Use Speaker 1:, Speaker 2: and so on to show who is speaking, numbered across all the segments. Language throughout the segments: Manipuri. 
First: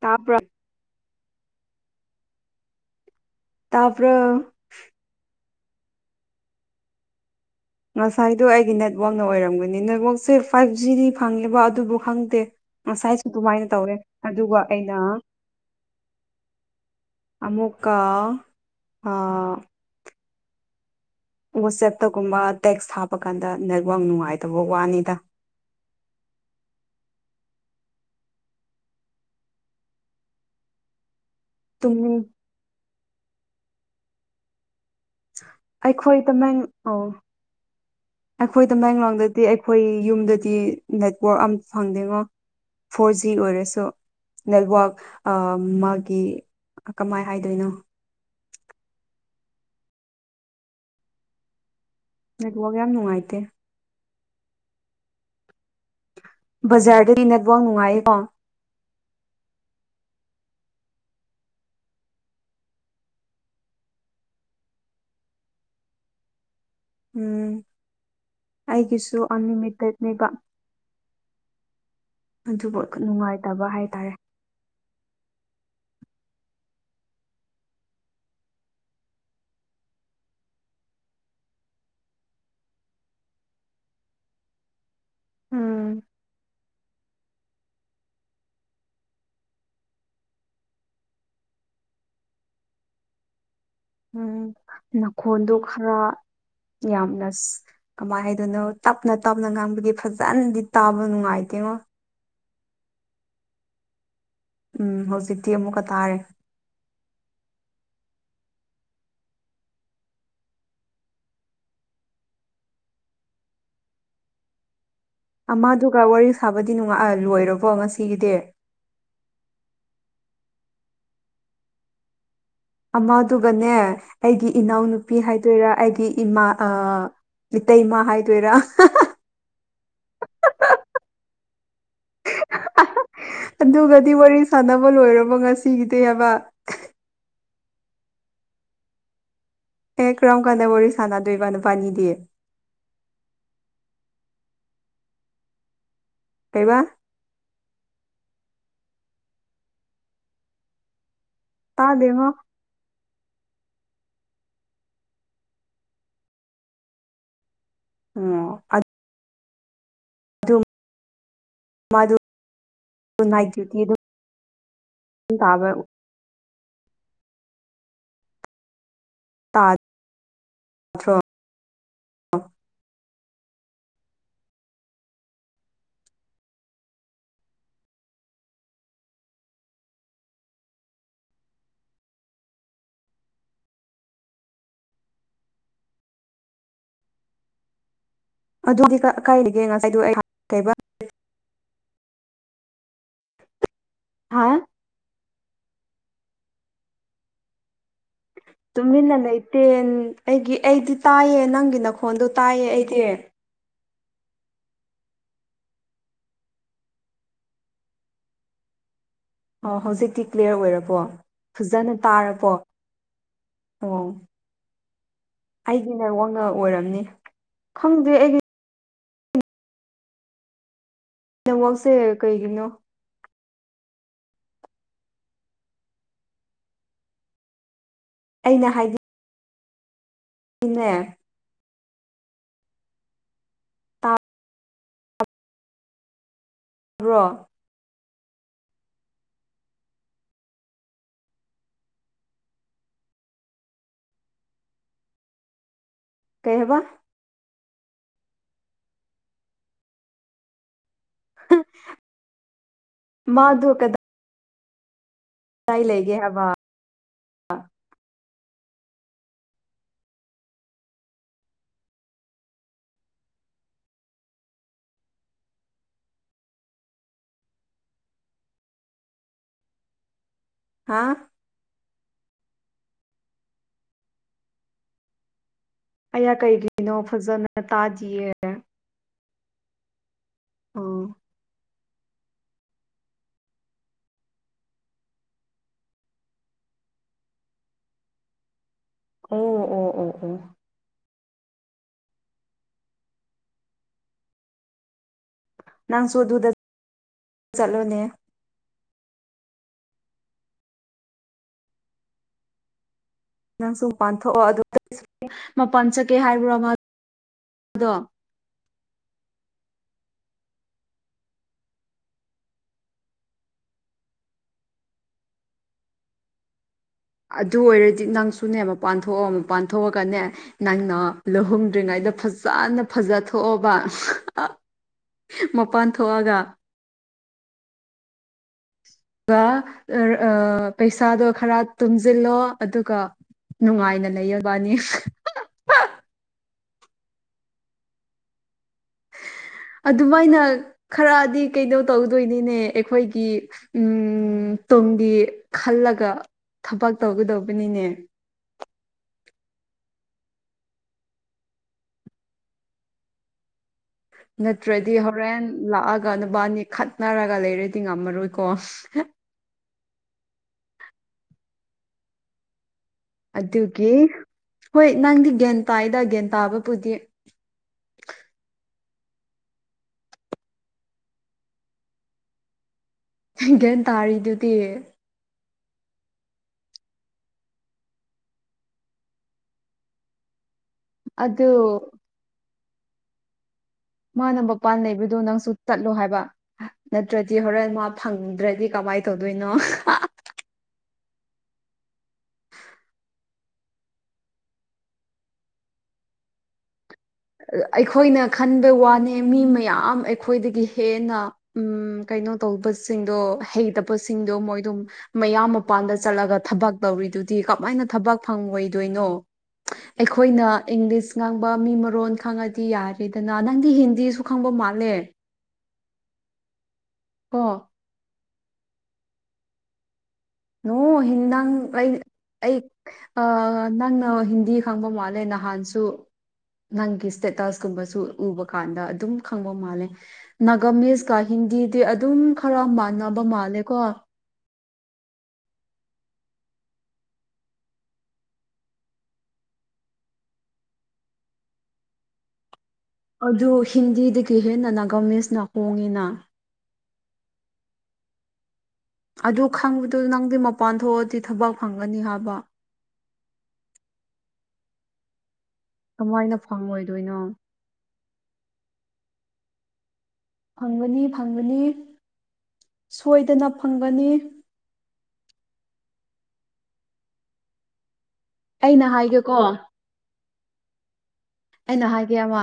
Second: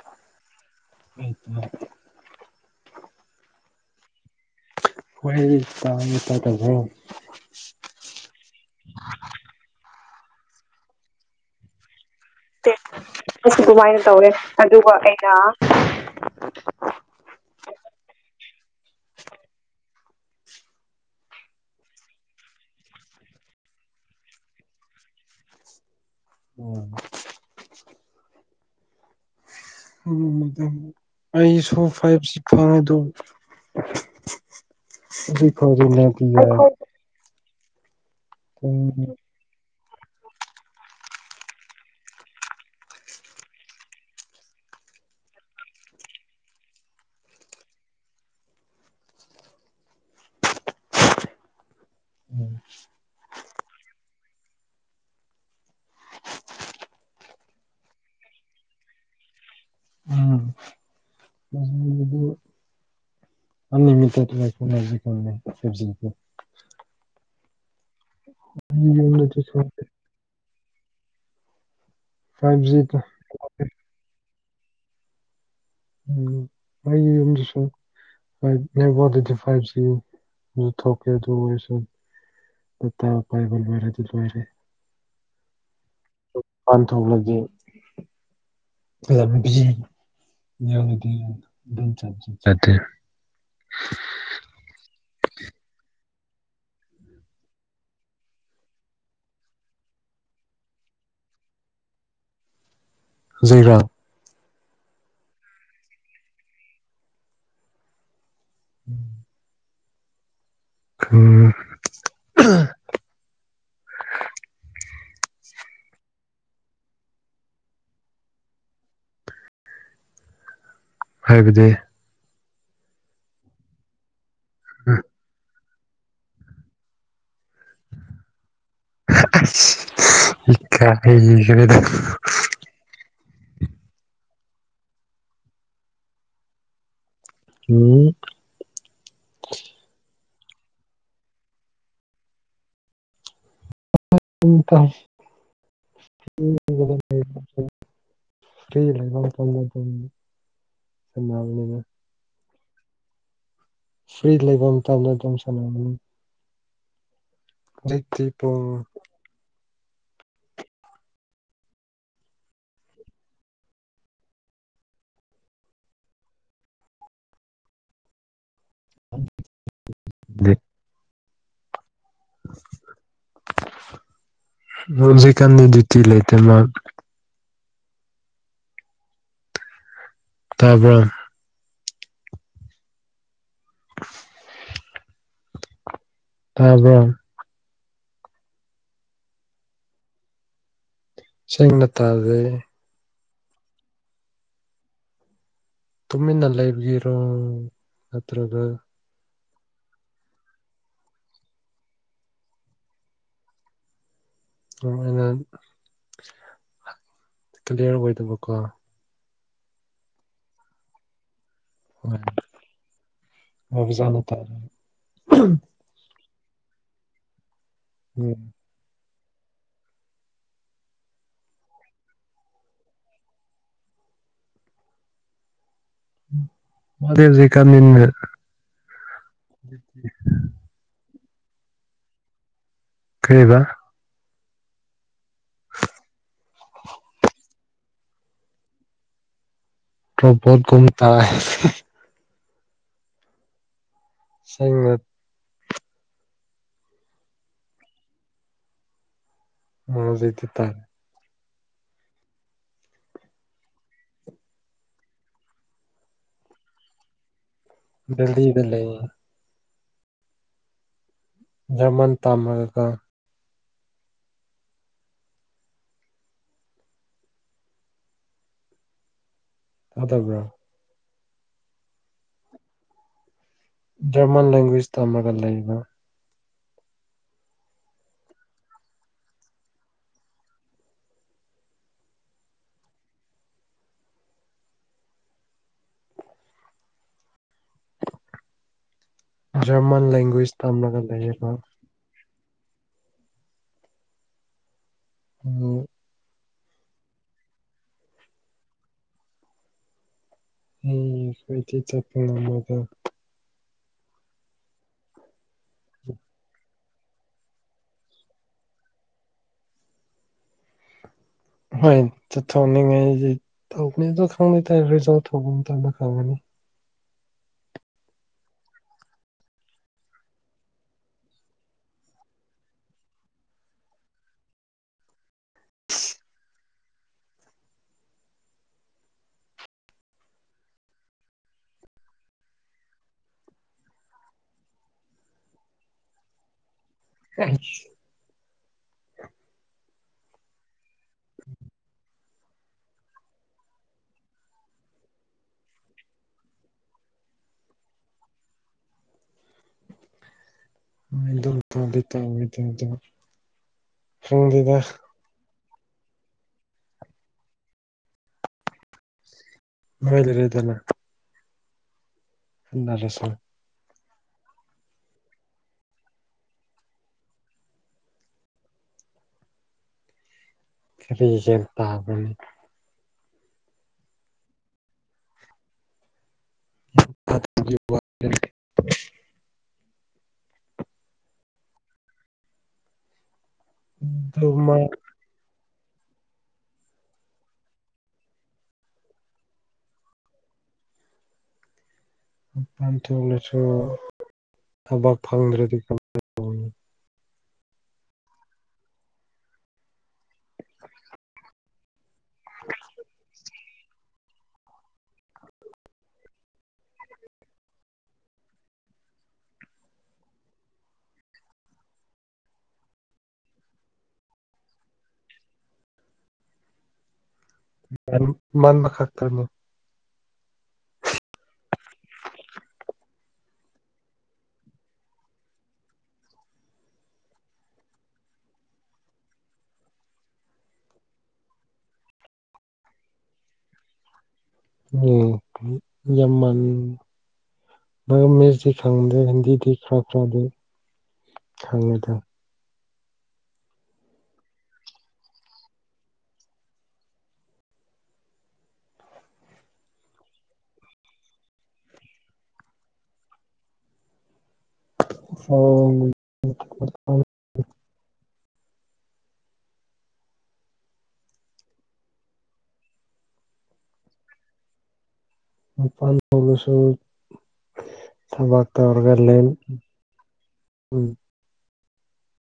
Speaker 1: ꯇꯥꯕ꯭ꯔꯥ
Speaker 2: [unintelligible]
Speaker 1: ꯇꯥꯕ꯭ꯔꯣ
Speaker 2: ꯍꯣꯏ ꯇꯥ ꯇꯥꯗꯕ꯭ꯔꯣ
Speaker 1: ꯉꯁꯥꯏꯗꯣ ꯑꯩꯒꯤ ꯅꯦꯠꯋꯥꯛꯅ ꯑꯣꯏꯔꯝꯒꯅꯤ ꯅꯦꯠꯋꯥꯛꯁꯦ ꯐꯥꯏꯚ ꯖꯤꯗꯤ ꯐꯪꯉꯦꯕ ꯑꯗꯨꯕꯨ ꯈꯪꯗꯦ
Speaker 2: ꯑꯁ ꯑꯗꯨꯃꯥꯏꯅ ꯇꯧꯔꯦ ꯑꯗꯨꯒ ꯑꯩꯅ
Speaker 1: ꯑꯃꯨꯀꯥ ꯑꯥ ꯋꯥꯆꯦꯞꯇꯒꯨꯝꯕ ꯇꯦꯛꯁ ꯍꯥꯞꯄ ꯀꯥꯟꯗ ꯅꯦꯠꯋꯥꯛ ꯅꯨꯡꯉꯥꯏꯇꯕ ꯋꯥꯅꯤꯗ
Speaker 2: ꯑꯣꯝ ꯎ ꯑꯩꯁꯣ
Speaker 1: ꯇꯨꯝꯅꯤꯡ
Speaker 2: ꯐꯥꯏꯚ ꯁꯤ
Speaker 1: ꯑꯩꯈꯣꯏ ꯇꯃꯦꯡ
Speaker 2: [unintelligible]
Speaker 1: ꯑꯣ ꯑꯩꯈꯣꯏ ꯇꯥꯃꯦꯡꯂꯣꯡꯗꯗꯤ ꯑꯩꯈꯣꯏ ꯌꯨꯝꯗꯗꯤ ꯅꯦꯠꯋꯔꯥꯛ ꯑꯃ ꯐꯪꯗꯦꯉꯣ ꯐꯣꯔ ꯖꯤ ꯑꯣꯏꯔꯁꯨ ꯅꯦꯠꯋꯥꯛ ꯑꯥ ꯃꯥꯒꯤ ꯀꯃꯥꯏ ꯍꯥꯏꯗꯣꯏꯅꯣ ꯅꯦꯠꯋꯥꯛ ꯌꯥꯝ ꯅꯨꯡꯉꯥꯏꯇꯦ ꯕꯥꯖꯥꯔꯗꯗꯤ ꯅꯦꯠꯋꯥꯛ ꯅꯨꯡꯉꯥꯏ ꯀꯣ
Speaker 2: [unintelligible]
Speaker 1: ꯎꯝ ꯑꯩꯒꯤꯁꯨ ꯑꯟꯂꯤꯃꯤꯇꯦꯠꯅꯦꯕ ꯃꯕꯨ ꯈ ꯅꯨꯡꯉꯥꯏꯇꯕ ꯍꯥꯏꯇꯥꯔꯦ
Speaker 2: ꯎꯝ ꯑꯩ ꯌꯨꯝꯗꯨꯁꯨ ꯋꯥ ꯑꯩꯠꯇꯤ ꯐꯥꯏꯚ ꯑꯗꯨ ꯊꯣꯛꯀꯦ ꯑꯗꯨ ꯑꯣꯏꯔꯁꯨ ꯇꯄꯥꯏꯒꯣꯜ ꯂꯣꯏꯔꯗꯤ ꯂꯣꯏꯔꯦ
Speaker 1: ꯎꯝ
Speaker 2: ꯄꯥꯟꯊꯣꯛꯂꯒꯦ ꯀꯩꯗꯝꯃꯦ ꯕꯤꯖꯤ ꯌꯥꯎꯗꯤ ꯗꯨꯝ ꯆꯠ ꯆꯠꯇꯦ
Speaker 1: ꯎꯝ ꯅꯈꯣꯟꯗꯣ ꯈꯔ ꯌꯥꯝꯅ ꯁꯤ ꯀꯃꯥꯏꯅ ꯍꯥꯏꯗꯣꯏꯅꯣ ꯇꯞꯅ ꯇꯞꯅ ꯉꯥꯡꯕꯒꯤ ꯐꯖꯅꯗꯤ ꯇꯥꯕ ꯅꯨꯡꯉꯥꯏꯇꯦꯉꯣ
Speaker 2: ꯖꯩꯔꯥ
Speaker 1: ꯎꯝ ꯍꯧꯖꯤꯛꯇꯤ ꯑꯃꯨꯛꯀ ꯇꯥꯔꯦ
Speaker 2: [inaudible] ꯎꯝ ꯍꯨꯋꯥ
Speaker 1: ꯑꯃꯗꯨꯒ ꯋꯥꯔꯤ ꯁꯥꯕꯗꯤ ꯅꯨꯉꯥ ꯂꯣꯏꯔꯕꯣ ꯉꯁꯤꯒꯤꯗꯦ
Speaker 2: ꯍꯥꯏꯕꯗꯤ
Speaker 1: ꯑꯃꯗꯨꯒꯅꯦ ꯑꯩꯒꯤ ꯏꯅꯥꯎꯅꯨꯄꯤ ꯍꯥꯏꯗꯣꯏꯔꯥ ꯑꯩꯒꯤ ꯏꯃꯥ ꯑꯥ ꯏꯇꯩꯃꯥ ꯍꯥꯏꯗꯣꯏꯔꯥ
Speaker 2: ꯏꯁ ꯏꯀꯥꯈ꯭ꯔꯦꯗ
Speaker 1: ꯑꯗꯨꯒꯗꯤ ꯋꯥꯔꯤ ꯁꯥꯟꯅꯕ ꯂꯣꯏꯔꯕ ꯉꯁꯤꯒꯤꯗꯤ ꯍꯥꯏꯕ
Speaker 2: ꯎꯝ
Speaker 1: ꯑꯦ ꯀꯔꯝ ꯀꯥꯟꯗ ꯋꯥꯔꯤ ꯁꯥꯟꯅꯗꯣꯏꯕ ꯅꯕꯅꯤꯗꯤ
Speaker 2: [unintelligible]
Speaker 1: ꯀꯩꯕꯥ
Speaker 2: ꯐ꯭ꯔꯤ ꯂꯩꯕ ꯃꯇꯝꯗꯗꯨꯝ ꯁꯟꯅꯕꯅꯦ
Speaker 1: ꯗꯦꯉꯣ
Speaker 2: ꯐ꯭ꯔꯤ ꯂꯩꯕ ꯃꯇꯝ ꯑꯗꯨꯝ ꯁꯥꯅꯕꯅꯦ ꯍꯧꯖꯤꯛꯇꯤ ꯄꯨꯡ
Speaker 1: ꯗꯨꯝ ꯃꯗꯨ ꯅꯥꯏꯠ ꯗꯨꯏꯇꯤꯗꯨꯝ ꯇꯥꯕ꯭ꯔ ꯇꯥꯗ꯭ꯔꯣ
Speaker 2: [unintelligible] ꯔꯣꯖꯤꯀꯥꯟꯅꯤ ꯗꯨꯇꯤ ꯂꯩꯇꯃ ꯇꯥꯕ꯭ꯔ ꯇꯥꯕꯔ
Speaker 1: ꯑꯗꯨ [unintelligible] ꯀꯥꯏꯔꯤꯒꯦ ꯉꯁꯥꯏꯗꯨ ꯑꯩ ꯀꯩꯕꯥ
Speaker 2: ꯁꯦꯡꯅ ꯇꯥꯗꯦ
Speaker 1: ꯍꯥꯥ
Speaker 2: ꯇꯨꯝꯃꯤ ꯅ ꯂꯩꯏꯕꯤꯔꯣ
Speaker 1: ꯇꯨꯝꯃꯤꯅ ꯂꯩ ꯇꯦꯟ ꯑꯩꯒꯤ ꯑꯩꯗꯤ ꯇꯥꯏꯌꯦ ꯅꯪꯒꯤ ꯅꯈꯣꯟꯗꯣ ꯇꯥꯏꯌꯦ ꯑꯩꯗꯤ
Speaker 2: ꯑꯣ ꯑꯩꯅ ꯀ꯭ꯂꯤꯌꯥꯔ ꯑꯣꯏꯗꯕꯀꯣ
Speaker 1: ꯑꯣ ꯍꯧꯖꯤꯛꯇꯤ ꯀ꯭ꯂꯤꯌꯥꯔ ꯑꯣꯏꯔꯕꯣ ꯐꯖꯅ ꯇꯥꯔꯄꯣ ꯑꯣ ꯑꯩ ꯒꯤ ꯅꯦꯠꯋꯥꯅ ꯑꯣꯏꯔꯝꯅꯤ ꯈꯪꯗꯦ ꯑꯩꯒꯤ ꯅꯦꯠꯋꯥꯛꯁꯦ ꯀꯩꯒꯤꯅꯣ
Speaker 2: ꯑꯗꯨꯍꯧꯖꯤꯛ ꯀꯃꯤꯟꯃꯦ
Speaker 1: ꯑꯩꯅ ꯍꯥꯏ
Speaker 2: [inaudible]
Speaker 1: ꯏꯟꯅꯦ
Speaker 2: ꯀꯩꯕ [inaudible]
Speaker 1: ꯕ꯭ꯔꯣ
Speaker 2: [unintelligible] [unintelligible]
Speaker 1: ꯀꯩ ꯍꯥꯕ
Speaker 2: [unintelligible]
Speaker 1: ꯃꯥꯗꯨ ꯀꯗ ꯀꯥꯏ ꯂꯩꯒꯦ ꯍꯥꯏꯕ
Speaker 2: ꯗꯦꯜꯂꯤꯗ ꯂꯩ ꯖꯔꯃꯟ ꯇꯝꯃꯒ ꯇꯥꯗꯕꯥ꯭ꯔ
Speaker 1: ꯍꯥꯥ
Speaker 2: ꯖꯔꯃꯟ ꯂꯦꯡꯒ꯭ꯋꯦꯖ ꯇꯝꯃꯒ ꯂꯩꯕ
Speaker 1: ꯑꯌꯥ ꯀꯩꯒꯤꯅꯣ ꯐꯖꯅ ꯇꯥꯗꯤꯌꯦ ꯑꯣ ꯑꯣ ꯑꯣ
Speaker 2: ꯖꯔꯃꯟ
Speaker 1: ꯑꯣ ꯑꯣ
Speaker 2: ꯂꯦꯡꯒ꯭ꯋꯦꯖ ꯇꯝꯂꯒ ꯂꯩꯌꯦꯕ
Speaker 1: ꯅꯪꯁꯨ ꯑꯗꯨꯗ ꯆꯠꯂꯣꯅꯦ
Speaker 2: ꯎꯝ [unintelligible]
Speaker 1: ꯅꯪꯁꯨ ꯃꯄꯥꯟ ꯊꯣꯛꯑꯣ ꯑꯗꯨ ꯃꯄꯥꯟ ꯆꯠꯀꯦ ꯍꯥꯏꯕ꯭ꯔꯣ ꯃꯥ ꯑꯗꯣ
Speaker 2: ꯍꯣꯏ ꯆꯠꯊꯣꯛꯅꯤꯡꯉꯥꯏꯗꯤ ꯇꯧꯕꯅꯤ ꯑꯗꯨ ꯈꯪꯗꯦ ꯔꯤꯖꯜ ꯊꯧꯕ ꯃꯇꯝꯗ ꯈꯪꯉꯅꯤ
Speaker 1: ꯑꯗꯨ ꯑꯣꯏꯔꯗꯤ ꯅꯪꯁꯨꯅꯦ ꯃꯄꯥꯟ ꯊꯣꯛꯑꯣ ꯃꯄꯥꯟ ꯊꯣꯛꯑꯒꯅꯦ ꯅꯪꯅ ꯂꯧꯍꯨꯝꯗ꯭ꯔꯤꯉꯩꯗ ꯐꯖꯅ ꯐꯖꯊꯣꯛꯑꯕ ꯃꯄꯥꯟ ꯊꯣꯛꯑꯒ ꯒꯥ ꯔ ꯑꯥ ꯄꯩꯁꯥꯗꯣ ꯈꯔ ꯇꯨꯝꯖꯤꯡꯂꯣ ꯑꯗꯨꯒ ꯅꯨꯡꯉꯥꯏꯅ ꯂꯩꯌꯦꯕꯥꯅꯤ
Speaker 2: [inaudible]
Speaker 1: ꯑꯗꯨꯃꯥꯏꯅ ꯈꯔꯗꯤ ꯀꯩꯅꫭ ꯇꯧꯗꯣꯏꯅꯤꯅꯦ ꯑꯩꯈꯣꯏꯒꯤ ꯎꯝ ꯇꯨꯡꯒꯤ ꯈꯜꯂꯒ ꯊꯕꯛ ꯇꯧꯒꯗꯧꯕꯅꯤꯅꯦ꯫
Speaker 2: [inaudible]
Speaker 1: ꯅꯠꯇ꯭ꯔꯗꯤ ꯍꯧ ꯔꯦꯟ ꯂꯥꯛꯑꯒ ꯅꯕꯥꯅꯤ ꯈꯠꯅꯔꯒ ꯂꯩꯔꯗꯤ ꯉꯝꯃꯔꯣꯏꯀꯣ꯫
Speaker 2: [inaudible] [inaudible]
Speaker 1: ꯗꯨꯒꯤ ꯍꯣꯏ ꯅꯪꯗꯤ ꯒ꯭ꯌꯥꯟ ꯇꯥꯏꯗ ꯒ꯭ꯌꯥꯟ ꯇꯥꯕꯕꯨꯗꯤ꯫
Speaker 2: ꯀꯔꯤ ꯒꯦꯟ ꯇꯥꯕ꯭ꯔꯅꯦ꯫
Speaker 1: ꯒꯦꯟ ꯇꯥꯔꯤꯗꯨꯗꯤ꯫
Speaker 2: [inaudible]
Speaker 1: ꯑꯗꯨ ꯃꯥꯅ ꯃꯄꯥꯟ ꯂꯩꯕꯗꯣ ꯅꯪꯁꯨ ꯆꯠꯂꯣ ꯍꯥꯏꯕ ꯅꯠꯇ꯭ꯔꯗꯤ ꯍꯣꯔꯦꯟ ꯃꯥ ꯐꯪꯗ꯭ꯔꯗꯤ ꯀꯃꯥꯏꯅ ꯇꯧꯗꯣꯏꯅꯣ꯫
Speaker 2: ꯄꯥꯟ ꯊꫭꯛꯂꯁꯨ ꯊꯕꯛ ꯐꯪꯗ꯭ꯦꯗꯤ ꯀ
Speaker 1: ꯑꯩꯈꯣꯏꯅ ꯈꯟꯕ ꯋꯥꯅꯦ ꯃꯤ ꯃꯌꯥꯝ ꯑꯩꯈꯣꯏꯗꯒꯤ ꯍꯦꯟꯅ ꯎꯝ ꯀꯩꯅꯣ ꯇꯧꯕꯁꯤꯡꯗꯣ ꯍꯩꯇꯕꯁꯤꯡꯗꯣ ꯃꯣꯏꯗꯨꯝ ꯃꯌꯥꯝ ꯃꯄꯥꯟꯗ ꯆꯠꯂꯒ ꯊꯕꯛ ꯇꯧꯔꯤꯗꯨꯗꯤ ꯀꯃꯥꯏꯅ ꯊꯕꯛ ꯐꯪꯉꯣꯏꯗꯣꯏꯅꯣ꯫ ꯑꯩꯈꯣꯏꯅ ꯏꯪꯂꯤꯁ ꯉꯥꯡꯕ ꯃꯤ ꯃꯔꯣꯟ ꯈꯪꯉꯗꯤ ꯌꯥꯔꯦꯗꯅ ꯅꯪꯗꯤ ꯍꯤꯟꯗꯤꯁꯨ ꯈꯪꯕ ꯃꯥꯜꯂꯦ꯫ ꯀꫭ꯫
Speaker 2: [inaudible]
Speaker 1: ꯅꫭ ꯍꯤꯟ ꯅꯪ ꯑꯩ ꯑꯩ ꯑ ꯅꯪꯅ ꯍꯤꯟꯗꯤ ꯈꯪꯕ ꯃꯥꯜꯂꯦ ꯅꯍꯥꯟꯁꯨ ꯅꯪꯒꯤ ꯏꯁ꯭ꯇꯦꯇꯁꯀꯨꯝꯕꯁꯨ ꯎꯕ ꯀꯥꯟꯗ ꯑꯗꯨꯝ ꯈꯪꯕ ꯃꯥꯜꯂꯦ꯫ ꯅꯥꯒꯃꯤꯁꯀ ꯍꯤꯟꯗꯤꯗꯤ ꯑꯗꯨꯝ ꯈꯔ ꯃꯥꯟꯅꯕ ꯃꯥꯜꯂꯦ ꯀꯣ꯫
Speaker 2: [inaudible] [inaudible]
Speaker 1: ꯑꯗꯨ ꯍꯤꯟꯗꯤꯗꯒꯤ ꯍꯦꯟꯅ ꯅꯥꯒꯃꯤꯁꯅ ꯍꯣꯡꯉꯤꯅ꯫ ꯑꯗꯨ ꯈꯪꯕꯗꯨ ꯅꯪꯗꯤ ꯃꯄꯥꯟ ꯊꯣꯛꯑꯗꯤ ꯊꯕꯛ ꯐꯪꯒꯅꯤ ꯍꯥꯏꯕ꯫ ꯀꯃꯥꯏꯅ ꯐꯪꯉꯣꯏꯗꯣꯏꯅꯣ
Speaker 2: [inaudible]
Speaker 1: ꯐꯪꯒꯅꯤ ꯐꯪꯒꯅꯤ ꯁꯣꯏꯗꯅ ꯐꯪꯒꯅꯤ꯫
Speaker 2: [inaudible]
Speaker 1: ꯑꯩꯅ ꯍꯥꯏꯒꯦꯀꯣ
Speaker 2: [inaudible]
Speaker 1: ꯑꯩꯅ ꯍꯥꯏꯒꯦ ꯑꯃ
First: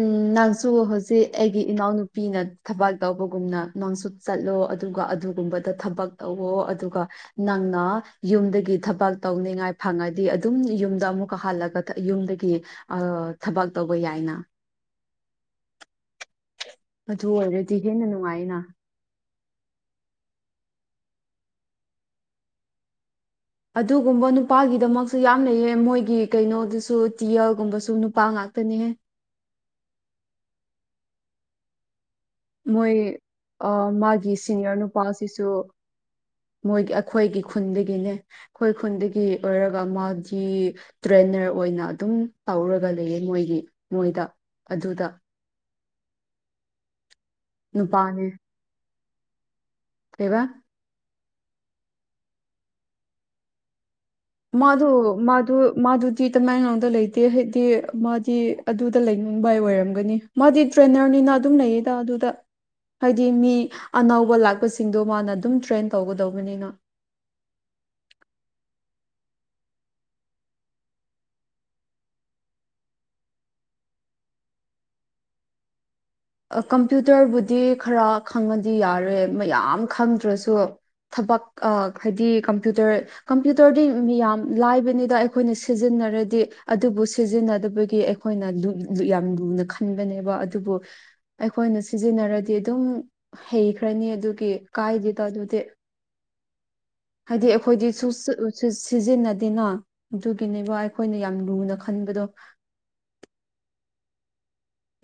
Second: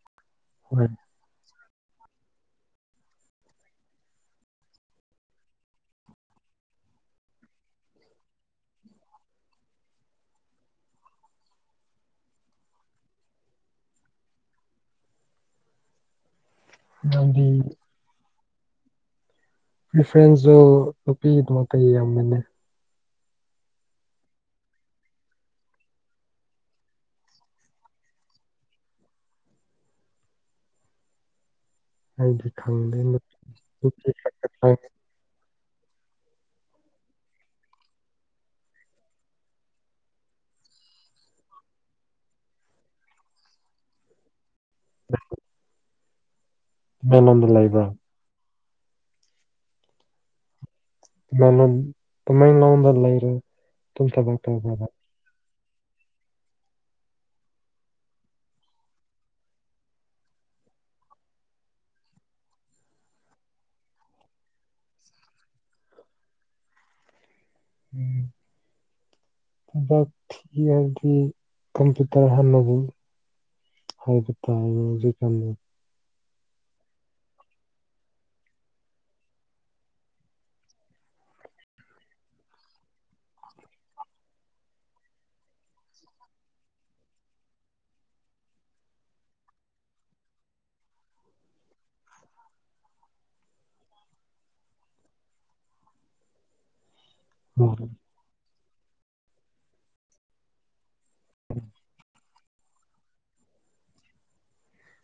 Speaker 1: ꯎꯝ ꯅꯪꯁꯨ ꯍꯧ ꯁꯤ ꯑꯩꯒꯤ ꯏꯅꯥꯎꯅꯨꯄꯤꯅ ꯊꯕꯥꯛ ꯇꯧꯕꯒꯨꯝꯅ ꯅꯣꯡꯁꯨꯨ ꯆꯠꯂꯣ ꯑꯗꯨꯒ ꯑꯗꯨꯒꯨꯝꯕꯗ ꯊꯕꯛ ꯇꯧꯋꯣ ꯑꯗꯨꯒ ꯅꯪꯅꯥ ꯌꯨꯝꯗꯒꯤ ꯊꯕꯛ ꯇꯧꯅꯤꯡꯉꯥꯏ ꯐꯪꯉꯗꯤ ꯑꯗꯨꯝ ꯌꯨꯝꯗ ꯑꯃꯨꯛꯀ ꯍꯜꯂꯒ ꯇ ꯌꯨꯝꯗꯒꯤ ꯊꯕꯛ ꯇꯧꯕ ꯌꯥꯏꯅ꯫ ꯑꯗꯨ ꯑꯣꯏꯔꯗꯤ ꯍꯦꯟꯅ ꯅꯨꯡꯉꯥꯏꯅ꯫
Speaker 2: ꯄ꯭ꯔꯤꯐꯔꯦꯟꯁꯁꯨ ꯅꯨꯄꯤꯒꯤꯗꯃꯛꯇꯤ ꯌꯦꯡꯕꯅꯦ꯫
Speaker 1: ꯑꯗꯨꯒꯨꯝꯕ ꯅꯨꯄꯥꯒꯤꯗꯃꯛꯁꯨ ꯌꯥꯝ ꯂꯩꯌꯦ ꯃꯣꯏꯒꯤ ꯀꯩꯅꯣꯗꯨꯁꯨ ꯇꯤꯌꯜꯒꯨꯝꯕꯁꯨ ꯅꯨꯄꯥ ꯉꯥꯛꯇꯅꯦꯍꯦ꯫
Speaker 2: [inaudible]
Speaker 1: ꯃꯣꯏ ꯑ ꯃꯥꯒꯤ ꯁꯤꯅꯤꯌꯔ ꯅꯨꯄꯥꯁꯤꯁꯨ ꯃꯣꯏꯒꯤ ꯑꯈꯣꯏꯒꯤ ꯈꯨꯟꯗꯒꯤꯅꯦ꯫ ꯈꯣꯏ ꯈꯨꯟꯗꯒꯤ ꯑꯣꯏꯔꯒ ꯃꯥꯒꯤ ꯇ꯭ꯔꯦꯅꯔ ꯑꯣꯏꯅ ꯑꯗꯨꯝ ꯇꯧꯔꯒ ꯂꯩꯌꯦ ꯃꯣꯏꯒꯤ ꯃꯣꯏꯗ ꯑꯗꯨꯗ
Speaker 2: [unintelligible]
Speaker 1: ꯅꯨꯄꯥꯅꯤ ꯀꯩꯕ
Speaker 2: ꯃꯂꯣꯝ ꯇꯃꯦꯡꯂꯣꯡꯗ ꯂꯩꯔꯤ ꯇꯨꯝꯊꯕꯣ
Speaker 1: ꯃꯥꯙꯨ ꯃꯥꯙꯨ ꯃꯥꯗꯨꯠ ꯆꯤ ꯇꯃꯦꯡꯂꯣꯡꯗ ꯂꯩꯇꯦ ꯍꯩꯗꯤ ꯃꯥꯗꯤ ꯑꯗꯨꯗ ꯂꯩꯅꯤꯡꯕꯥꯏ ꯑꯣꯏꯔꯝꯒꯅꯤ ꯃꯥꯗꯤ ꯇ꯭ꯔꯦꯅꯔꯅꯤꯅ ꯑꯗꯨꯝ ꯂꯩꯌꯦꯗ ꯑꯗꯨꯗ ꯍꯥꯏꯗꯤ ꯃꯤ ꯑꯅꯧꯕ ꯂꯥꯛꯄꯁꯤꯡꯗꯣ ꯃꯥꯅ ꯑꯗꯨꯝ ꯇ꯭ꯔꯦꯟ ꯇꯧꯒꯗꯧꯕꯅꯤꯅ
Speaker 2: ꯎꯝ ꯈꯨꯗꯥꯛ ꯊꯤ ꯍꯥꯏꯕꯗꯤ ꯀꯝꯄ꯭ꯌꯨꯇꯔ ꯍꯥꯟꯅꯕꯨ ꯍꯥꯏꯕ ꯇꯥꯏ ꯍꯧꯖꯤꯛ ꯇꯝꯃꯦ
Speaker 1: ꯑ ꯀꯝꯄ꯭ꯌꯨꯇꯔꯕꯨꯗꯤ ꯈꯔ ꯈꯪꯉꯗꯤ ꯌꯥꯔꯦ ꯃꯌꯥꯝ ꯈꯪꯗ꯭ꯔꯁꯨ ꯊꯕꯛ ꯑ ꯍꯥꯏꯗꯤ ꯀꯝꯄ꯭ꯌꯨꯇꯔ ꯀꯝꯄ꯭ꯌꯨꯇꯔꯗꯤ ꯃꯤꯌꯥꯝ ꯂꯥꯏꯕꯅꯤꯗ ꯑꯩꯈꯣꯏꯅ ꯁꯤꯖꯤꯟꯅꯔꯗꯤ ꯑꯗꯨꯕꯨ ꯁꯤꯖꯤꯟꯅꯗꯕꯒꯤ ꯑꯩ ꯍꯣꯏꯅ ꯂꯨ ꯌꯥꯝ ꯂꯨꯅ ꯈꯟꯕꯅꯦꯕ ꯑꯗꯨꯕꯨ ꯑꯩꯈꯣꯏꯅ ꯁꯤꯖꯤꯟꯅꯔꯗꯤ ꯑꯗꯨꯝ ꯍꯩꯈ꯭ꯔꯅꯤ ꯑꯗꯨꯒꯤ ꯀꯥꯏꯗꯦꯗ ꯑꯗꯨꯗꯤ ꯍꯥꯏꯗꯤ ꯑꯩꯈꯣꯏꯗꯤ ꯁꯨꯁꯤ ꯑ ꯁꯤ ꯁꯤꯖꯤꯟꯅꯗꯦꯅ ꯑꯗꯨꯒꯤꯅꯦꯕ ꯑꯥꯏ ꯈꯣꯏꯅ ꯌꯥꯝ ꯂꯨꯅ ꯈꯟꯕꯗꯣ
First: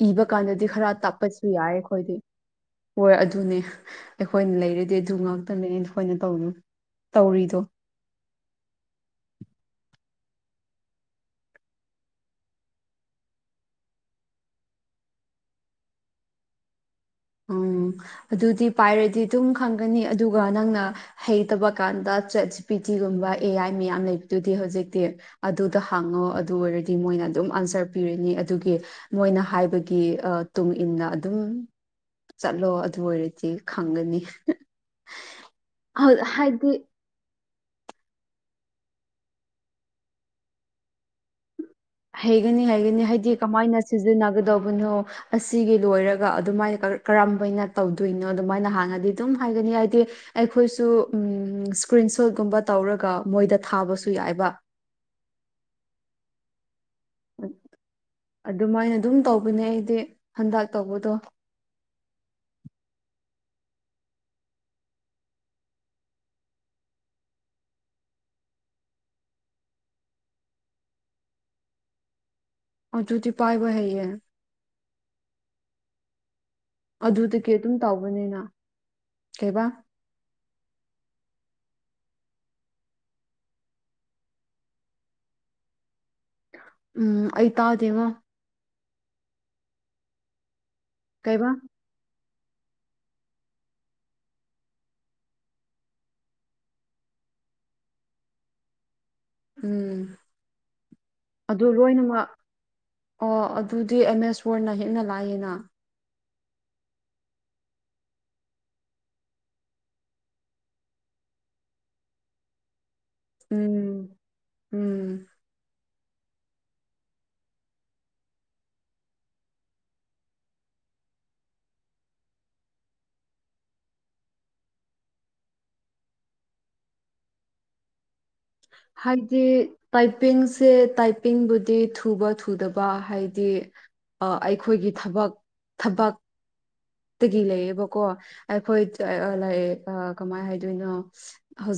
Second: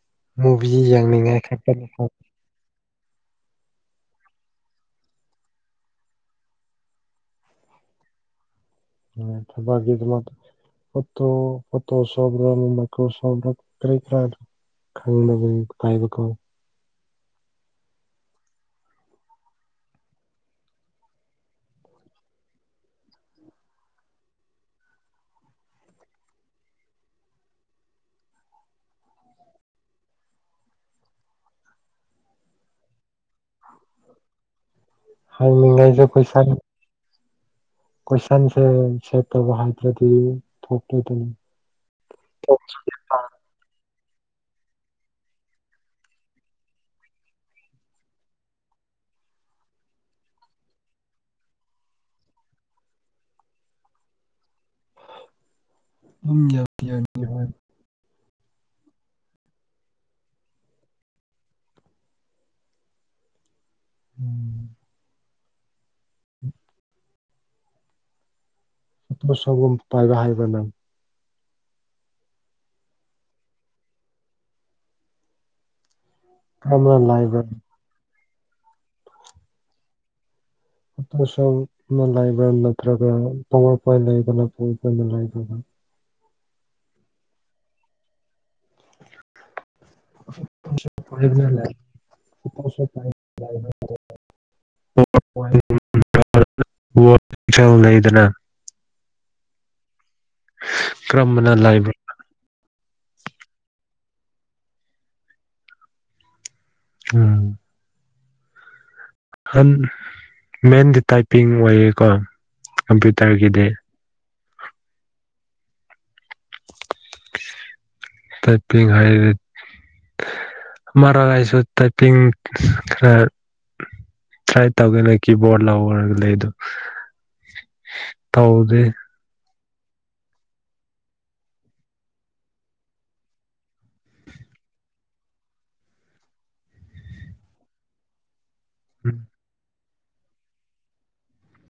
Speaker 1: ꯏꯕꯀꯥꯟꯗꯗꯤ ꯈꯔ ꯇꯥꯛꯄꯁꯨ ꯌꯥꯏ ꯈꯣꯏꯗꯤ ꯍꯣꯏ ꯑꯗꯨꯅꯦ ꯑꯩꯈꯣꯏꯅ ꯂꯩꯔꯗꯤ ꯑꯗꯨ ꯉꯥꯛꯇꯅꯦꯅ ꯑꯩꯈꯣꯏꯅ ꯇꯧꯅꯨ ꯇꯧꯔꯤꯗꯣ
Speaker 2: ꯎꯝ ꯊꯕꯛꯀꯤꯗꯃꯛꯇꯁꯨ ꯐꯣꯇꯣ ꯐꯣꯇꯣꯁꯣꯠꯔ ꯃꯥꯏꯀ꯭ꯔꯣꯁꯣꯞꯔ ꯀ꯭ꯔꯤ ꯀ꯭ꯔꯥꯏꯠ ꯈꯪꯅꯕꯒꯤ ꯈꯨꯈꯥꯏꯕꯀꯣ
Speaker 1: ꯎꯝ ꯑꯗꯨꯗꯤ ꯄꯥꯏꯔꯗꯤ ꯑꯗꯨꯝ ꯈꯪꯒꯅꯤ ꯑꯗꯨꯒ ꯅꯪꯅ ꯍꯩꯇꯕ ꯀꯥꯟꯗ ꯆꯠ ꯄꯤ ꯇꯤꯒꯨꯝꯕ ꯑꯦ ꯑꯥꯏ ꯃꯌꯥꯝ ꯂꯩꯕꯗꯨꯗꯤ ꯍꯧꯖꯤꯛꯇꯤ ꯑꯗꯨꯗ ꯍꯥꯡꯉꯣ ꯑꯗꯨ ꯑꯣꯏꯔꯗꯤ ꯃꯣꯏꯅ ꯑꯗꯨꯝ ꯑꯟꯁꯔ ꯄꯤꯔꯅꯤ ꯑꯗꯨꯒꯤ ꯃꯣꯏꯅ ꯍꯥꯏꯕꯒꯤ ꯑ ꯇꯨꯡꯏꯟꯅ ꯑꯗꯨꯝ ꯆꯠꯂꯣ ꯑꯗꯨꯑꯣꯏꯔꯗꯤ ꯈꯪꯒꯅꯤ ꯍꯣꯠ ꯍꯥꯏꯗꯤ
Speaker 2: ꯀꯣꯏꯁꯟꯁꯦ ꯁꯦꯠ ꯇꯧꯕ ꯍꯥꯏꯗ꯭ꯔꯗꯤ ꯊꯣꯛꯀꯦ ꯗꯨꯝ
Speaker 1: ꯍꯩꯒꯅꯤ ꯍꯩꯒꯅꯤ ꯍꯥꯏꯗꯤ ꯀꯃꯥꯏꯅ ꯁꯤꯖꯤꯟꯅꯒꯗꯧꯕꯅꯣ ꯑꯁꯤꯒꯤ ꯂꯣꯏꯔꯒ ꯑꯗꯨꯃꯥꯏꯟ ꯀꯔ ꯀꯔꯝꯕꯩꯅ ꯇꯧꯗꯨꯏꯅꯣ ꯗꯨꯃꯥꯏꯅ ꯍꯥꯟꯅꯗꯤ ꯑꯗꯨꯝ ꯍꯥꯏꯒꯅꯤ ꯍꯥꯏꯗꯤ ꯑꯩꯈꯣꯏꯁꯨ ꯎꯝ ꯏꯁꯀ꯭ꯔꯤꯟ ꯁꯣꯠꯀꯨꯝꯕ ꯇꯧꯔꯒ ꯃꯣꯏꯗ ꯊꯥꯕꯁꯨ ꯌꯥꯏꯕ
Speaker 2: ꯎꯝ ꯌꯥ [inaudible]
Speaker 1: ꯑꯗꯨꯃꯥꯏꯅ ꯑꯗꯨꯝ ꯇꯧꯕꯅꯦ ꯑꯩꯗꯤ ꯍꯟꯗꯛ ꯇꯧꯕꯗꯣ
Speaker 2: ꯎꯝ [inaudible] [unintelligible]
Speaker 1: ꯑꯗꯨꯗꯤ ꯄꯥꯏꯕ ꯍꯩꯌꯦ ꯑꯗꯨꯗꯒꯤ ꯑꯗꯨꯝ ꯇꯧꯕꯅꯤꯅ ꯀꯩꯕꯥ
Speaker 2: ꯋꯥꯁꯔꯨꯝ ꯑꯃꯥ ꯂꯩꯥꯕ꯭ꯔꯥ ꯅꯠꯇ꯭ꯔꯒ ꯄꯋꯥꯔ ꯄꯣꯏꯟ ꯂꯩꯕꯅ [unintelligible]
Speaker 1: ꯎꯝ ꯑꯩ ꯇꯥꯎꯗꯦꯉꯣ
Speaker 2: [unintelligible] ꯐꯕꯅ
Speaker 1: ꯀꯩꯕꯥ
Speaker 2: ꯂꯩ [unintelligible] [unintelligible] ꯂꯩꯗꯅ
Speaker 1: ꯎꯝ ꯑꯗꯨ ꯂꯣꯏꯅꯃꯛ ꯑꯣ ꯑꯗꯨꯗꯤ ꯑꯦꯝꯃꯦꯁꯋꯣꯔꯅ ꯍꯦꯟꯅ ꯂꯥꯏꯌꯦꯅ
Speaker 2: ꯎꯝ ꯍꯟ ꯃꯦꯟꯗꯤ ꯇꯥꯏꯞꯄꯤꯡ ꯑꯣꯏꯌꯦꯀꯣ ꯀꯝꯄ꯭ꯌꯨꯇꯔꯒꯤꯗꯤ
Speaker 1: ꯎꯝ ꯎꯝ [inaudible]
Speaker 2: ꯇꯥꯏꯄꯤꯡ ꯍꯥꯏꯔꯤꯠ ꯃꯔꯂꯥꯏꯁꯨ ꯇꯥꯏꯄꯤꯡ ꯈꯔ ꯇꯔ꯭ꯥꯏ ꯇꯧꯒꯦꯅ ꯀꯤꯕꯣꯔꯠ ꯂꯧꯔꯒ ꯂꯩꯗꯨ ꯇꯧꯗꯦ
Speaker 1: ꯍꯥꯏꯗꯤ ꯇꯥꯏꯄꯤꯡꯁꯦ ꯇꯥꯏꯄꯤꯡꯕꯨꯗꯤ ꯊꯨꯕ ꯊꯨꯗꯕ ꯍꯥꯏꯗꯤ ꯑ ꯑꯩꯈꯣꯏꯒꯤ ꯊꯕꯛ ꯊꯕꯛꯇꯒꯤ ꯂꯩꯌꯦꯕꯀꯣ ꯑꯩꯈꯣꯏ ꯂꯥꯛꯑꯦ ꯑ ꯀꯃꯥꯏ ꯍꯥꯏꯗꯣꯏꯅꯣ ꯍꯧꯖꯤꯛ